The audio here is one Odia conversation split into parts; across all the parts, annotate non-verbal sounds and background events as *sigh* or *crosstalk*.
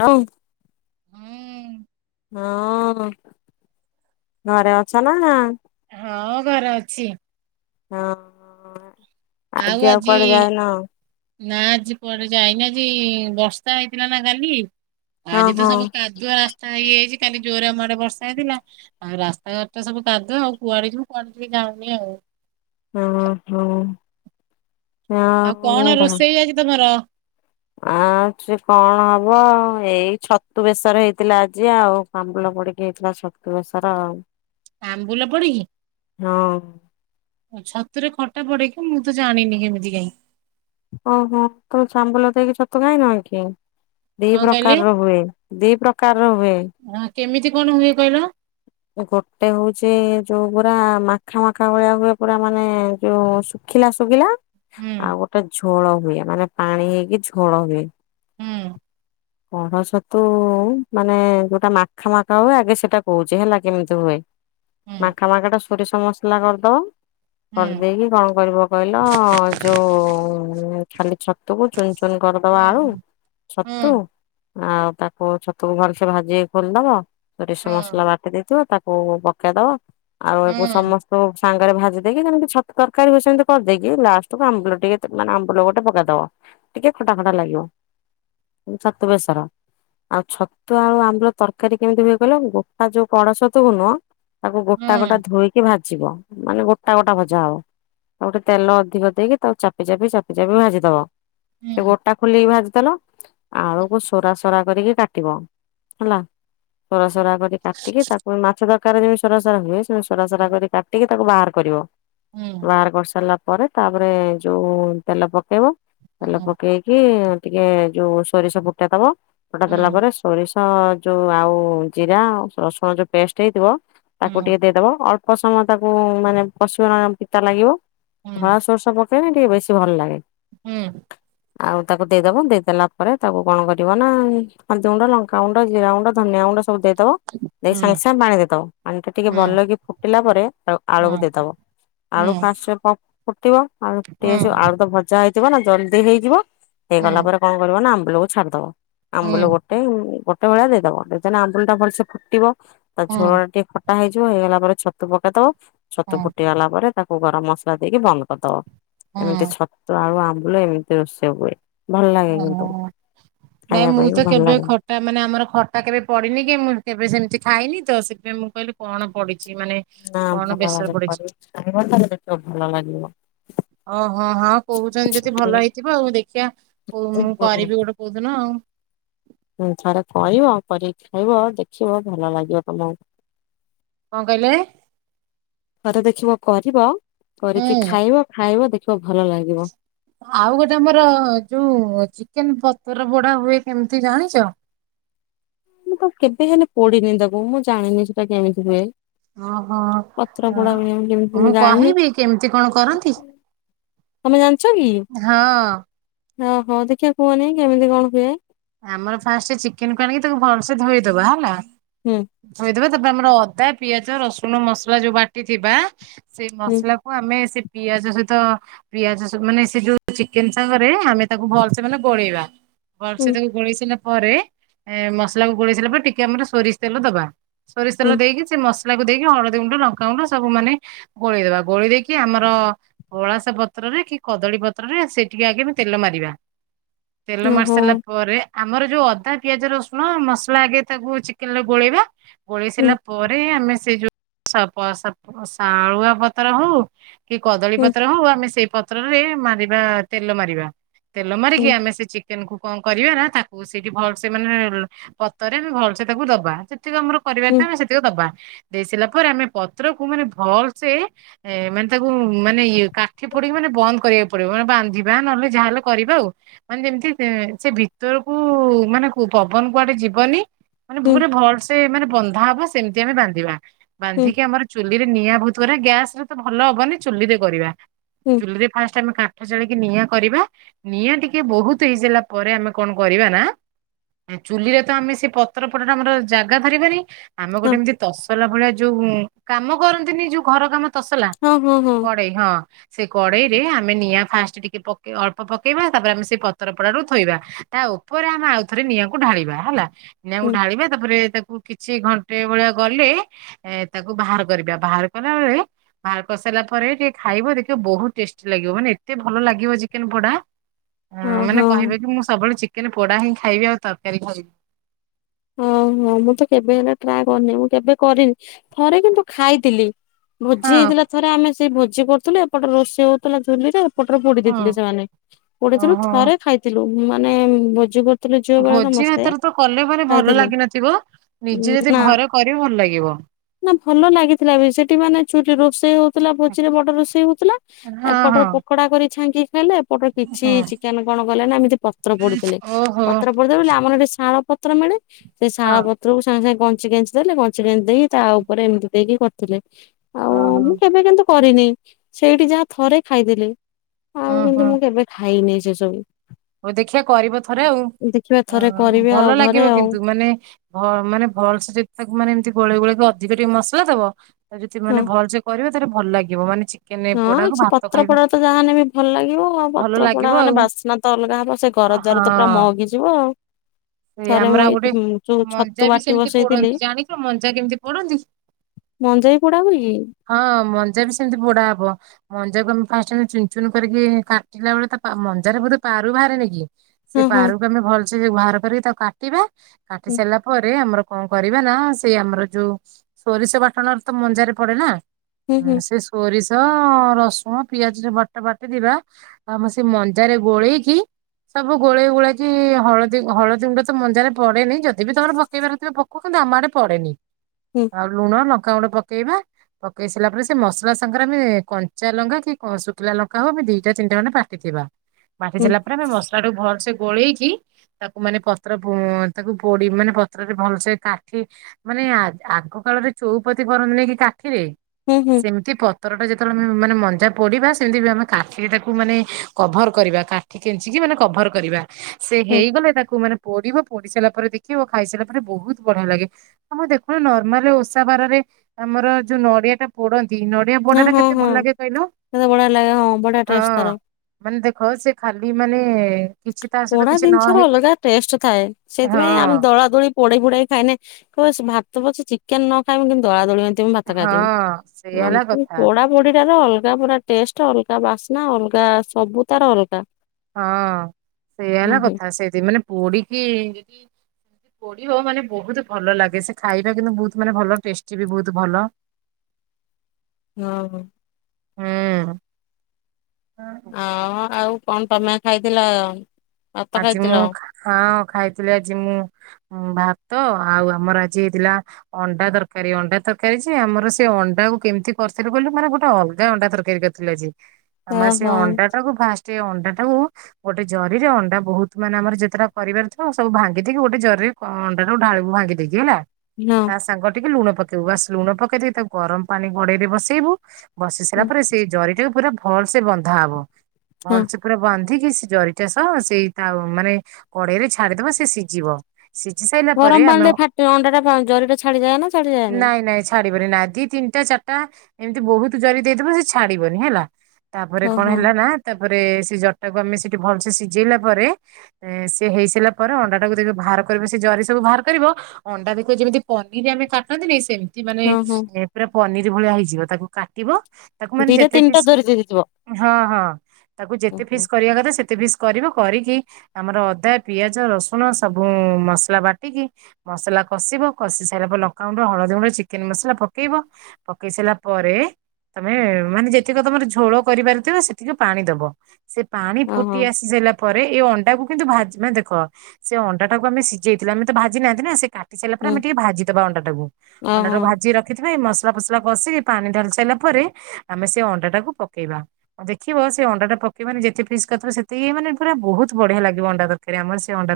ହଉ। ହୁଁ ହଁ ଘରେ ଅଛ ନା। ହଁ ଘରେ ଅଛି। ହଁ। ଆଉ ଆଜି ନା ଆଜି ପରେ ଯାଇନି ଆଜି। ବର୍ଷା ହେଇଥିଲା ନା କାଲି ହଁ ଆଜି ତ ହଁ ସବୁ କାଦୁଆ ରାସ୍ତା ହେଇଯାଇଛି କାଲି ଜୋରରେ ଆମଆଡେ ବର୍ଷା ହେଇଥିଲା ଆଉ ରାସ୍ତାଘାଟ ତ ସବୁ କାଦୁଅ ଆଉ କୁଆଡେ ଯିବୁ କୁଆଡେ ଯାଉନି ଆଉ। ହଁ ହଁ। ଆଉ ମୁଁ କଣ ଭା ରୋଷେଇ ଆଜି ତମର? ଆଉ ସେ କଣ ହବ ଏଇ ଛତୁ ବେସର ହେଇଥିଲା ଆଜି ଆଉ ଆମ୍ଭୁ ପଡିକି ହେଇଥିଲା ଛତୁ ବେସର। ଆମ୍ୱୁଲ ପଡିକି? ହଁ। ଛତୁରେ ଖଟା ପଡେକି ମୁଁ ତ ଜାଣିନି କେମିତି କାଇଁ। ଓହୋ ତମେ ଚାମଲ ଦେଇକି ଛତ ଖାଇ ନଁ କି। ଦି କଣ କହିଲେ ପ୍ରକାରର ହୁଏ ଦି ପ୍ରକାରର ହୁଏ। ହଁ କେମିତି କଣ ହୁଏ କହିଲ ଗୋଟେ ହଉଛି ଯୋଉ ପୁରା ମାଖା ମାଖା ଭଳିଆ ହୁଏ ପୁରା ମାନେ ଯୋଉ ଶୁଖିଲା ଶୁଖିଲା। ହୁଁ। ଟା ଝୋଳ ହୁଏ ମାନେ ପାଣି ହେଇକି ଝୋଳ ହୁଏ। ହୁଁ ପଣସ ତୁ ମାନେ ଯୋଉଟା ମାଖା ମାଖା ହୁଏ ଆଗେ ସେଟା କହୁଛି ହେଲା କେମିତି ହୁଏ। ହୁଁ ମାଖା ମାଖାଟା ସୋରିଷ ମସଲା କରିଦବ କରିଦେଇକି କଣ କରିବ କହିଲ ଯୋଉ ଖାଲି ଛତୁକୁ ଚୁନ ଚୁନ ହୁଁ କରିଦବା ଆଳୁ ହୁଁ ଛତୁ ହୁଁ ଆଉ ତାକୁ ଛତୁକୁ ଭଲସେ ଭାଜି ଖୋଲିଦବ। ସୋରିଷ ହୁଁ ମସଲା ବାଟି ଦେଇଥିବ ତାକୁ ପକେଇ ଦବା ଆଉ ଏକୁ ହୁଁ ସମସ୍ତ ସାଙ୍ଗରେ ଭାଜି ଦେଇ କିମିତି ଛତୁ ତରକାରୀ ହୁଏ ସେମିତି କରିଦେଇକି ଲାଷ୍ଟକୁ ଆମ୍ୱୁଲ ଟିକେ ମାନେ ଆମ୍ବୁଲ ଗୋଟେ ପକେଇଦବ। ଟିକେ ଖଟା ଖଟା ଲାଗିବ ଛତୁ ବେସର। ଆଉ ଛତୁ ଆଉ ଆମ୍ବୁଲ ତରକାରୀ କେମିତି ହୁଏ କହିଲ ଗୋଟା ଯୋଉ ପଡ ଛତୁ କୁ ନୁହଁ। ତାକୁ ହୁଁ ଗୋଟା ଗୋଟା ଧୋଇକି ଭାଜିବ ମାନେ ଗୋଟା ଗୋଟା ଭଜା ହବ। ଆଉ ଗୋଟେ ତେଲ ଅଧିକ ଦେଇକି ତାଉ ଚାପି ଚାପି ଚାପି ଚାପି ଭାଜିଦବ। ହୁଁ ସେ ହୁଁ ଗୋଟା ଖୋଲିକି ଭାଜିଦେଲ। ଆଳୁକୁ ହୁଁ ସୋରା ସରା କରିକି କାଟିବ ହେଲା। ସରାସରା କରି କାଟିକି ତାକୁ ମାଛ ତରକାରୀ ଯେମତି ସରାସରା ହୁଏ ସେମିତି ସରାସରା କରି କାଟିକି ତାକୁ ବାହାର କରିବ। ବାହାର କରି ସାରିଲା ପରେ ତାପରେ ଯୋଉ ତେଲ ପକେଇବ। ତେଲ ପକେଇକି ଟିକେ ଯୋଉ ସୋରିଷ ଫୁଟା ଦବ ଫୁଟା ଦେଲା ପରେ ସୋରିଷ। ତ ଯୋଉ ଆଉ ଜିରା ଆଉ ରସୁଣ ଯୋଉ ପେଷ୍ଟ ହେଇଥିବ ତାକୁ ଟିକେ ଦେଇଦବ ଅଳ୍ପ। ସମୟ ତାକୁ ମାନେ ପଶିବ ନା ପିତା ଲାଗିବ ଧଳା ସୋରଶ ପକେଇଲେ ଟିକେ ବେଶୀ ଭଲ ଲାଗେ। ହୁଁ। ଆଉ ତାକୁ ଦେଇଦବ ଦେଇଦେଲା। ପରେ ତାକୁ କଣ କରିବ ନା ହଳଦି ଗୁଣ୍ଡ ଲଙ୍କା ଗୁଣ୍ଡ ଜିରା ଗୁଣ୍ଡ ଧନିଆ ଗୁଣ୍ଡ ସବୁ ଦେଇଦବ। ଦେଇ ସାଙ୍ଗେ ସାଙ୍ଗେ ପାଣି ଦେଇଦବ। ପାଣି ଟା ଟିକେ ଭଲକି ଫୁଟିଲା ପରେ ଆଳୁକୁ ଦେଇଦବ। ଆଳୁ ଫାଷ୍ଟ ଫ ଫୁଟିବ ଆଳୁ ଫୁଟି ଆସିବ ଆଳୁ ତ ଭଜା ହେଇଥିବ ନା ଜଲଦି ହେଇଯିବ। ହେଇଗଲା ପରେ କଣ? ମାନେ ଆମ୍ବୁଲକୁ ଛାଡିଦବ ଆମ୍ବୁଲ ଗୋଟେ ଗୋଟା ଭଳିଆ ଦେଇଦବ ଆମ୍ବୁଲ ଟା ଭଲ ସେ ଫୁଟିବ। ତା ଝୋଳ ଟା ଟିକେ ଖଟା ହେଇଯିବ ହେଇଗଲା ପରେ ଛତୁ ପକେଇ ଦବ। ଛତୁ ଫୁଟିଗଲା ପରେ। ତାକୁ ଗରମ ମସଲା ଦେଇକି ବନ୍ଦ କରିଦବ। ଏମିତି ଛତୁ ଆଳୁ ଆମ୍ବୁଲ ଏମିତି ରୋଷେଇ ହୁଏ। ଭଲ ଲାଗେ କି? ଓ ନାଇଁ ମୁଁ ତ କେବେ ଖଟା ମାନେ ଆମର ଖଟା କେବେ ପଡେନି କି ମୁଁ କେବେ ସେମିତି। ଖାଇନି ତ ସେଥିପାଇଁ ମୁଁ କହିଲି କଣ ପଡ଼ୁ। ନା ଭଲ ଲାଗେ ପରେ ତାହେଲେ କେ ଭଲ ଲାଗିବ ଓହୋ ହଁ କହୁଛନ୍ତି ଯଦି ଭଲ ହେଇଥିବ ଆଉ ଦେଖିବା ହଉ ମୁଁ କରିବି ଗୋଟେ କୋଉଦିନ ଆଉ। ହୁଁ ଥରେ କରିବ। କରିକି ଖାଇବ। ଦେଖିବ ଭଲ ଲାଗିବ ତମକୁ। କଣ କହିଲେ? ତ ଦେଖିବ କରିବ କରିକି ହୁଁ ଖାଇବ ଖାଇବ ଦେଖ। ଆଉ ଗୋଟେ ଆମର ଯୋଉ ଚିକେନ ପ। ତାର ବଡା ହୁଏ କେମିତି ଜାଣିଛ? ମୁଁ ତ କେବେ ହେଲେ ପଡିନି ତାକୁ ମୁଁ ଜାଣିନି ସେଟା କେମିତି ହୁଏ। ଓହୋ ପତ୍ର ପୋଡା ଭଳିଆ ମୁଁ କେମତି ଯାଣିନି। କହିବି କେମିତି କଣ କରନ୍ତି ତମେ ଜାଣିଛ କି ହଁ। ଓହୋ ଦେଖିବା କୁହନି କେମିତି କଣ ହୁଏ। ଆମର ଫାଷ୍ଟ ଚିକେନକୁ ଆଣିକି ତାକୁ ଭଲସେ ଧୋଇଦବା ହେଲା ହୁଁ ଧୋଇଦବା। ତାପରେ ଆମର ଅଦା ପିଆଜ ରସୁଣ ମସଲା ଯୋଉ ବାଟି ଥିବା ସେଇ ହୁଁ ମସଲାକୁୁ ଆମେ ସେ। ପିଆଜ ସହିତ ପିଆଜ ମାନେ ସେ ଯୋଉ ଚିକେନ ସାଙ୍ଗରେ ଆମେ ତାକୁ ଭଲସେ ମାନେ ଗୋଳେଇବା। ସେ ହୁଁ ତାକୁ ଗୋଳେଇ ସାରା ପରେ ମସଲାକୁ ଗୋଳେଇ ସାରିଲା ପରେ ଟିକେ ଆମର ସୋରିଷ ତେଲ ଦବା। ହୁଁ ସୋରିଷତେଲ ଦେଇକି ସେ ମସ। କୁ ଦେଇକି ହଳଦୀ ଗୁଣ୍ଡ ଲଙ୍କାଗୁଣ୍ଡ ସବୁ ମାନେ ଗୋଳେଇଦେବା ଗୋଳି ଦେଇକି ଆମର ଅଳାସ ପତ୍ର- ରଖି କଦଳୀ ପତ୍ରରେ ସେକିକି ଆଗେ ଆମେ ତେଲ ମାରିବା। *inaudible* ତେଲ ମାରି ଓହୋ ସାରିଲା। ପରେ ଆମର ଯୋଉ ଅଦା ପିଆଜ ରସୁଣ ମସଲା। ଆଗେ ତାକୁ ଚିକେନ ରେ ଗୋଳେଇବା। ଗୋଳେଇ ହୁଁ ସାରିଲା ପରେ ଆମେ ସେ ଯୋଉ ଶାଗୁଆ ପତ ଶଳୁଆ ପତ୍ର ହଉ। କି କଦଳୀ ହୁଁ ପତ୍ର ହଉ ଆମେ ସେଇ ପତ୍ରରେ ମାରିବା ତେଲ ମାରିବା। ତେଲ ମାରିକି ହୁଁ ଆମେ ସେ ଚିକେନକୁ- କଣ କରିବା ନା ତାକୁ ସେଇଠି ଭଲ ସେ ମାନେ ପତରେ ଆମେ ଭଲସେ ତାକୁ ଦବା। ସେତିକ ଆମର ପରିବାର ହୁଁ ଥିବେ ସେତିକି ଦବା। ଦେଇ ସାରିଲା ପରେ ଆମେ ପତ୍ରକୁ ମାନେ ଭଲସେ ମାନେ ତାକୁ ମାନେ ଇ କାଠି ପ- ମାନେ ବନ୍ଦ କରିବାକୁ ପଡିବ ମାନେ ବାନ୍ଧିବା ନହେଲେ ଯାହାହେଲେ କରିବା ଆଉ ମାନେ ଯେମିତି। ସେ ସେ ଭିତରକୁ ମାନେ କୁ ପବନ କୁଆଡେ ଯିବନି ମାନେ ହୁଁ ପୁରା ଭଲସେ ମାନେ ବନ୍ଧା ହବ ସେମିତି ଆମେ ବାନ୍ଧିବା ହୁଁ ବାନ୍ଧିକି ଆମ ଚୁଲି ଚୁଲି ରେ ନିଆଁ ବହୁତ ଗୁରା ଗ୍ୟାସରେ ତ ଭଲ ହବନି ଚୁଲିରେ କରିବା ହୁଁ ଚୁଲିରେ ଫାଷ୍ଟ ଆମେ - କାଠ ଜାଳିକି ନିଆଁ କରିବା ନିଆଁ ଟିକେ ବହୁତ ହେଇସାରିଲା ପରେ ଆମେ କଣ କରିବା ନା ଚୁଲିରେ ତ ଆମେ ସେ ପତର ପଟଟା ଆମର ଜାଗା ଧରିବାନି ଆମେ ଗୋଟେ ଏମିତି ତସଲା ଭଳିଆ ଯୋଉ କାମ କରନ୍ତିନି ଯୋଉ ଘର କାମ ତସଲା, ହଁ ହଁ ହଁ କଡେଇ ହଁ। ସେ କଡେଇରେ ଆମେ ନିଆଁ ଫାଷ୍ଟ ଟିକେ ପକେଇ ଅଳ୍ପ ପକେଇବା ତାପରେ ଆମେ ସେ କ ପତରପଡାରୁ ଥୋଇବା ତା ଉପରେ ଆମେ ଆଉ ଥରେ ନିଆଁକୁ ଢାଳିବା ହେଲା। ନିଆଁକୁ ହୁଁ ଢାଳିବା ତାପରେ ତାକୁ ଆଉ କିଛି ଘଣ୍ଟେ ଭଳିଆ ଗଲେ ଏ ତାକୁ ବାହାର କରିବା ବାହାର କଲା ବେଳେ। ବାହାର କରିସାରିଲା ପରେ ଟିକେ ଖାଇବ ଦେଖିବ ବହୁତ ଟେଷ୍ଟି ଲାଗିବ ମାନେ ଏତେ ଭଲ ଲାଗିବ ଚିକେନ ପୋଡା ହଁ ମାନେ କହିବେ କି ମୁଁ ସବୁବେଳେ ଚିକେନ ପୋଡା ହିଁ ଖାଇବି ଆଉ ତରକାରୀ ଖାଇବି ଓ ହୋ ମୁଁ ତ କେବେ ହେଲେ ଟ୍ରା କରିନି ମୁଁ କେବେ କରିନି। ଥରେ କିନ୍ତୁ ଖାଇଥିଲି ଭୋଜି ହଁ ହେଇଥିଲା ଥରେ ଆମେ ସେଇ ଭୋଜି କରୁଥିଲଥିଲେ ଏପଟେ ରୋଷେଇ ହଉଥିଲା ଚୁଲିରେ ଆଉ ପଟରେ ପୋଡି ହଁ। ଦେଇଥିଲେ ସେମାନେ ପୋଡିଥିଲୁ ଓହୋ ଥରେ ଖାଇଥିଲୁ ମାନେ ଭୋ ଭୋଜି ଭାତରେ ତ କଲେ ମ ଭଲ ଖାଇଥିଲୁ। ଲାଗିନଥିବ ନିଜେ ଯଦି ନା ଘର କରିବ ଭଲ ଲାଗିବ। ନା ଭଲ ଲାଗିଥିଲା ବି ସେଠି ମାନେ ଚୁଟି ରୋଷେଇ ହଉଥିଲା ଭୋଜିରେ ବଡ ରୋଷେଇ ହଉଥିଲା ହଁ ଏ ପଟ ହଁ ପକୋଡା କରି ଛାଙ୍କି ଖଲେ ପଟ କିଛି ହଁ ଚିକେନ କଣ କଲେ ନା ଏମିତି ପତ୍ର ପଡିଥିଲେ ଓହୋ ପତ୍ର ପଡିଥିଲେ ବ ଆମର ଏଠି ସାଳ ପ ପତ୍ର ମିଳେ ସେ ଶାଳ ହଁ ପତ୍ର କୁ ସାଙ୍ଗେ ସାଙ୍ଗେ କଞ୍ଚ ଗଞ୍ଚି ଦେଲେ କଞ୍ଚି ଗଞ୍ଚ ଦେଇ ତା ଉପରେ ଏମିତି ଦେଇକି କରିଥିଲେ ଆଉ ଓହୋ ମୁଁ କେବେ କିନ୍ତୁ କରିନି ସେଇଠି ଯାହା ଥରେ ଖାଇଥିଲି ଆଉ ହୁଁ କିନ୍ତୁ ହୁଁ ମୁଁ କେବେ ଖାଇନି ସେସବୁ। ହଉ ଦେଖିିବା କରିବ ଥରେ ଆଉ ଦେଖିବା ଥରେ କରିବି ଆଉ ଭଲ ଘରେ ଲାଗିବ ଆଉ କିନ୍ତୁ ମାନେ ଭ ମାନେ ଭଲ ସେ ଯେତେ ତାକୁ ମାନେ ଏମିତି ଗୋଳେଇ ଗୋଳ ିକେ ଟିକେ ମସଲା ଦବ ଯଦି ମାନେ ହଁ। ଭଲସ କରିବେ ତାହେଲେ ଭଲ ଲାଗିବ ମାନେ ଚିକେନ ହଁ ପୋଡାକୁ ସେ ଭାତ ପତ୍ର ଖାଇବ ପୋଡା ତ ଯାହାନେ ବି ଭଲ ଲାଗିବ ଆଉ ଭଲ ପତ୍ର ପୋଡା ଲାଗିବ ମାନେ ଆଉ ବାସ୍ନା ତ ଅଲଗା ହବ ସେ ଘର ହଁ ଦ୍ୱାର ତ ପୁରା ମଗିଯିବ ଆଉ। ସେ ଥରେ ଆମର ମୁଁ ଆଉ ଗୋଟେ ଏଇଠି ଯୋଉ ମଞ୍ଜା ଛତୁ ବି ବାଟି ସେମିତି ବସେଇଥିଲି ପୋଡନ୍ତି ଜାଣିଛ ମଞ୍ଜା କେମିତି ପୋଡନ୍ତି? ମଞ୍ଜାଇ ପୋଡା ହୁ ମା ସେମିତି ବଡା ହବ ମଞଜାକୁ ଆମେ ଫାର୍ଷ୍ଟ ଚୁୁନ କରିକି କାଟିଲା ବଳେ ମ୍ଜ ବ ବାରୁ ବାହାରେ ନେ କି। ସେ ହଁ ହଁ ପାରୁକୁ ଆମେ ଭଲସେ ବାହାର କରିକି ତାକୁ କାଟିବା କାଟି ହୁଁ ସାରିଲା ପରେ ଆମର କଣ କରିବା ନା ସେଇ ଆମର ଯୋଉ ସୋରିଷ ବାଟଣରେ ତ ମଞ୍ଜାରେ ପଡେ ନା। ହୁଁ ହୁଁ ସେ ସରି ରସୁଣ ପିଆଜ ବଟା ବାଟ ଦବା ଆଉ ଆମ ସେ ମଞ୍ଜାରେ ଗୋଳେଇକି ସବୁ ଗୋଳେଇ ଗୋଳାକ ହଳଦୀ ହଳଦୀ ଦ ଗୁଡେ ମଜାରେ ପଡେନି ଯଦି ବି ତମ ପକେଇବାରାରୁଥିବ ପକଉ କିନ୍ତୁ ଆମଆଡ଼େ ପଡନି। ହୁଁ ଆଉ ଲୁଣ ଲଙ୍କା ଗୁଡେ ପକେଇବା। ପକେଇ ସାରିଲା ପରେ ସେ ମସଲା ସାଙ୍ଗରେ ଆମେ କଞ୍ଚା ଲଙ୍କା କି ଶୁଖିଲା ଲଙ୍କା ହଉ ଆମେ ଦିଟା ତିନିା ମାନେ ବାଟିଥିବା। ହୁଁ ମାଟିଦଲା ପରେ ଆମେ ମସଲା ଟୁ ଭଲସେ ଗୋଳେଇକି ତାକୁ ମାନେ ପତ୍ର ତାକୁ ପୋଡି ମାନେ ପତ୍ରରେ ଭଲସେ କାଠି ମାନେ ଆଗ କାଳରେ ଚଉପ ପତି କରନ୍ତିୁନାଇ କି କାଠିରେ ହୁଁ ହୁଁ ସେମିତି ପ ପତରଟା ଯେତେବେଳେ ଆମେ ମାନେ ମଞଜା ପଡିବା ସେମିତି ଆମେ କାଠିଟାକୁ ମାନେ କଭର କରିବା କାଠିିକି ମାନେ କଭର କରିବା ସେ ହୁଁ ହେଇଗଲେ ତାକୁ ମାନେ ପୋଡିବ ପୋଡି ସାରିଲା ପରେ ଦେଖିବ ଖାଇସାରିଲା ପରେ ବହୁତ ବଢିଆ ଲାଗେ ଆମ ଦେଖୁୁ ନର୍ମାଲ ଓଷା ବାରରେ ଆମର ଯୋଉ ନଡିଆ ଟା ପୋଡନ୍ତି କି ନଡିଆ ପଡା ହଁ ଟା ହଁ କେତେ ଭଲ ହଁ ଲାଗେ କହିଲୁ କେତେ ବଢିଆ ଲାଗେ ହଁ ବଢିଆ ହଁ ଟେଷ୍ଟ ତାର ମାନେ ଦେଖ ହଁ ସେ ଖାଲି ମାନେ କିଛି ତା ସହିତ ପୋଡ଼ା କିଛି ନ ଜିନିଷ ର ହେଇକି ଅଲଗା ଟେଷ୍ଟ ଥାଏ ହଁ ସେଥିପାଇଁ ଆମେ ଦୋଳା ଦୋଳି ପୋଡେଇ ଫୋଡେଇ ଖାଇନ କି ଭାତ ପଛ ଚିକେନ ନ ଖାଇବି କିନ୍ତୁ ଦଳା ଦୋଳି ଏମିତି ମୁଁ ଭାତ ହଁ ସେଇଆ ହେଲା ଖାଇଦେବି କଥା। ପୋଡା ପୋଡିଟ ର ଅଲଗା ଅଲଗା ପୁରା ଟେଷ୍ଟ ଅଲଗା ବାସ୍ନା ଅଲଗା ସବୁ ତାର ଅଲଗା। ହଁ ସେଇ ହୁଁ ହେଲା ହୁଁ। କଥା ସେଠି ମାନେ ପୋଡ କି ପୋଡି ହ ମାନେ ବହୁତ ଭଲ ଲାଗେ ସେ ଖାଇବା କିନ୍ତୁ ବହୁତ ମାନେ ଭଲ ଟେଷ୍ଟି ବି ବହୁତ ଭଲ। ହଁ। ହଁ। ହଁ ଆଉ କଣ ତମେ ଖାଇଥିଲ। ଭାତ ଆଜି ଖାଇଥିଲ? ମୁଁ ହଁ ଖାଇଥିଲି ଆଜି ମୁଁ ଭା ତ ଆଉ ଆମର ଆଜି ହେଇଥିଲା ଅଣ୍ଡା ତରକାରୀ। ଅଣ୍ଡା ତରକାରୀ ଯେ, ଆମର ସେ ଅଣ୍ଡାକୁ କେମତି କ କରିଥିଲୁ କହିଲୁ ମାନେ ଗୋଟେ ଅଲଗା ଅଣ୍ଡା ତରକାରୀ କରିଥିଲୁ ଆଜି। ଆମର ସେ ଓହୋ ଅଣ୍ଡାଟାକୁ ଫାଷ୍ଟ ଏ ଅଣ୍ଡାଟାକୁ ଗୋଟେ ଜରିରେ ଅ ଏଟା ବହୁତ ମାନେ ଆମର ଯେତେଟା ପରିବାର ଥାଉ, ସବୁ ଭାଙ୍ଗିଦେଇକି ଗୋଟେ ଜରିରେ ଅଣ୍ଡାଟାକୁ ଢ଼ାଳିବୁ ଭାଙ୍ଗି ଦେଇକି ହେଲା ହଁ। ତା ସାଙ୍ଗରେ ଟିକେ ଲୁଣ ପକେଇବୁ। ବାସ ଲୁଣ ପକେଇ ଦେଇ ତାକୁ ଗରମ ପାଣି କଡେଇରେ ବସେଇବୁ ବସେଇ ସାରିଲା ପରେ ସେଇ ଜରିଟାକୁ ପୁରା ଭଲସେ ବନ୍ଧା ହବ। ହଁ ଭଲସେ ପୁରା ବାନ୍ଧିକି ଜରିଟା ସହ ସେଇ ତା ମାନେ କଡେଇରେ ଛାଡିଦବା ସେ ସିଝିବ। ସିଝି ସାଇଲା ପରେ ଗରମ ଆମେ ପାଣିରେ ଫାଟି ଅଣ୍ଡା ଟା ଜରି ଟା ଛାଡିଯାଏ ନା ଛାଡିଯାଏନି? ନାଇଁ ନାଇଁ ଛାଡିବନି ନା ଦି ତିନ ଟା ଚାରିଟା ଏମିତି ବହୁତ ଜରି ଦେଇଦେବ ସେ ଛାଡିବନି ହେଲା। ତାପରେ କଣ ଓହୋ ହେଲା ନା ତା ପରେ ସେ ଜରିଟାକୁ ଆମେ ସେଠି ଭଲ ସେ ସିଜ ଜେଇଲା ପରେ, ସେ ହେଇସାରିଲା ପରେ ଅଣ୍ଡାଟାକୁ ଦେଖିବ ବାହାର କରିବ, ସେ ଜରି ସବୁ ବାହାର କରିବ ଅଣ୍ଡା ଦେଖିବ ଯେମିତି ପନିର ଆମେ କାଟନ୍ତି ନେଇଁ ସେମିତି ମାନେ ହଁ ହଁ ପୁରା ପନିର ଭଳିଆ ହେଇଯିବ, ତାକୁ କାଟିବ ତାକୁ ମାନେ ଦିଟା ଯେତେ ତିନିଟା ପିସ୍ ଜରି ଦେଇଦେଇଥିବ ହଁ ହଁ। ତାକୁ ଯେତେ ଓହୋ ଫିସ୍ କରିବା କଥା ସେତେ ଫିସ୍ କରିବ, କରିକି ଆମର ଅଦା, ପିଆଜ, ରସୁଣ, ସବୁ ମସଲା ବାଟିକି ମସଲା କଷିବ କଷି ସାଇଲା ପରେ ଲଙ୍କାଗୁଣ୍ଡ, ହଳଦୀ ଗୁଣ୍ଡ, ଚିକେନ ମସଲା ପକେଇବ। ପକେଇ ସାଇଲା ପରେ ତମେ ମାନେ ଯେତିକ ତମର ଝୋଳ କରିବାରଥିବ ସେତିକି ପାଣି ଦବ। ସେ ପାଣି ଓହୋ ଫୁଟି ଆସି ଲା ପରେ ଏ ଅଣ୍ଡାକୁ କିନ୍ତୁ ଭାଜି ମାନେ ଦେଖ, ସେ ଅଣ୍ଡାଟାକୁ ଆମେ ସିଝେଇଥିଲେ, ଆମେ ତ ଭାଜି ନାହାଁନ୍ତି ନା ସେ କା କାଟି ସାଇଲା ପରେ ହୁଁ। ଆମେ ଟିକେ ଭାଜିଦବା ଅଣ୍ଡାଟାକୁ। ଓହୋ ଅଣ୍ଡାଟାକୁ ଭାଜିକି ରଖିଥିବା ଏଇ ମସ ମସଲା ଫସଲା କଷିକି ପାଣି ଢ଼ାଳି ସାରିଲା ପରେ, ଆମେ ସେ ଅଣ୍ଡାଟାକୁ ପକେଇବା। ଦେଖିବ ସେ ଅଣ୍ଡାଟା ପକେଇବ ମାନେ ଯେତେ ପିସ୍ କରିଥିବ ସେତେ ଇଏ ମାନେ ପୁରା ବହୁତ ବଢିଆ ଲାଗିବ ଅଣ୍ଡା ତର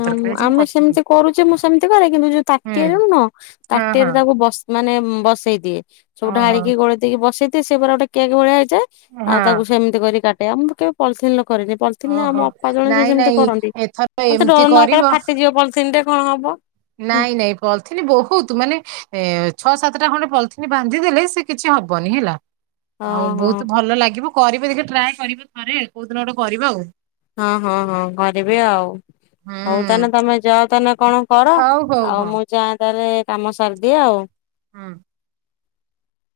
ହଁ ଆମେ ସେମତି କରୁଚେ ମୁଁ ସେମିତି କରେ, କିନ୍ତୁ ଯୋଉ ତାଟିଆରେ ହୁଁ ନୁହଁ ହଁ ହଁ ତାଟିଆରେ ତାକୁ ବସି ମାନେ ବସେଇ ଦିଏ। ସବୁ ଓହୋ ଢାଳିକି ଗୋଳେଇ ଦେଇକି ବସେଇ ଦିଏ, ସିଏ ପୁରା ଗୋଟେ କେକ୍ ଭଳିଆ ହେଇଯାଏ, ଆଉ ହଁ ତାକୁ ସେମିତି କରି କାଟେ। ଆଉ ମୁଁ କେବେ ପଲଥିନ ରେ କରିନି। ପଲିଥିନରେ ଓହୋ ଆମ ଅପା ଜଣେ ଯିଏ ନାଇଁ ସେମତି ନାଇଁ କରନ୍ତି, ଏଥର ମତେ ଏମିତି ଡର ଲାଗେ କାଳେ କରିବ ଫାଟିଯିବ ପଲଥିନ୍ ଟେ କଣ ହବ? ନାଇଁ ନାଇଁ ପଲଥିନି ବହୁତ ମାନେ ଏ ଛଅ ସାତଟା ଖଣ୍ଡେ ପଲିଥିନ ବାନ୍ଧି ଦେଲେ ସେ କିଛି ହବନି ହେଲା। ଆଉ ଓହୋ ବହୁତ ଭଲ ଲାଗିବ କରିବେ ଦେଖିବେ ଟ୍ରାଏ କରିବେ ଥରେ ଆଉ। କୋଉଦିନ ଗୋଟେ କରିବ ଆଉ। ହଁ-ହଁ-ହଁ କରିବି ଆଉ। ହଉ ତାହେନେ ହୁଁ ତମେ ଯାଅ ତାନେ କଣ କର, ହଉ ହଉ ହଁ ଆଉ ମୁଁ ଯାଏଁ ତାହେଲେ କାମ ସାରିଦିଏ ଆଉ। ହଁ।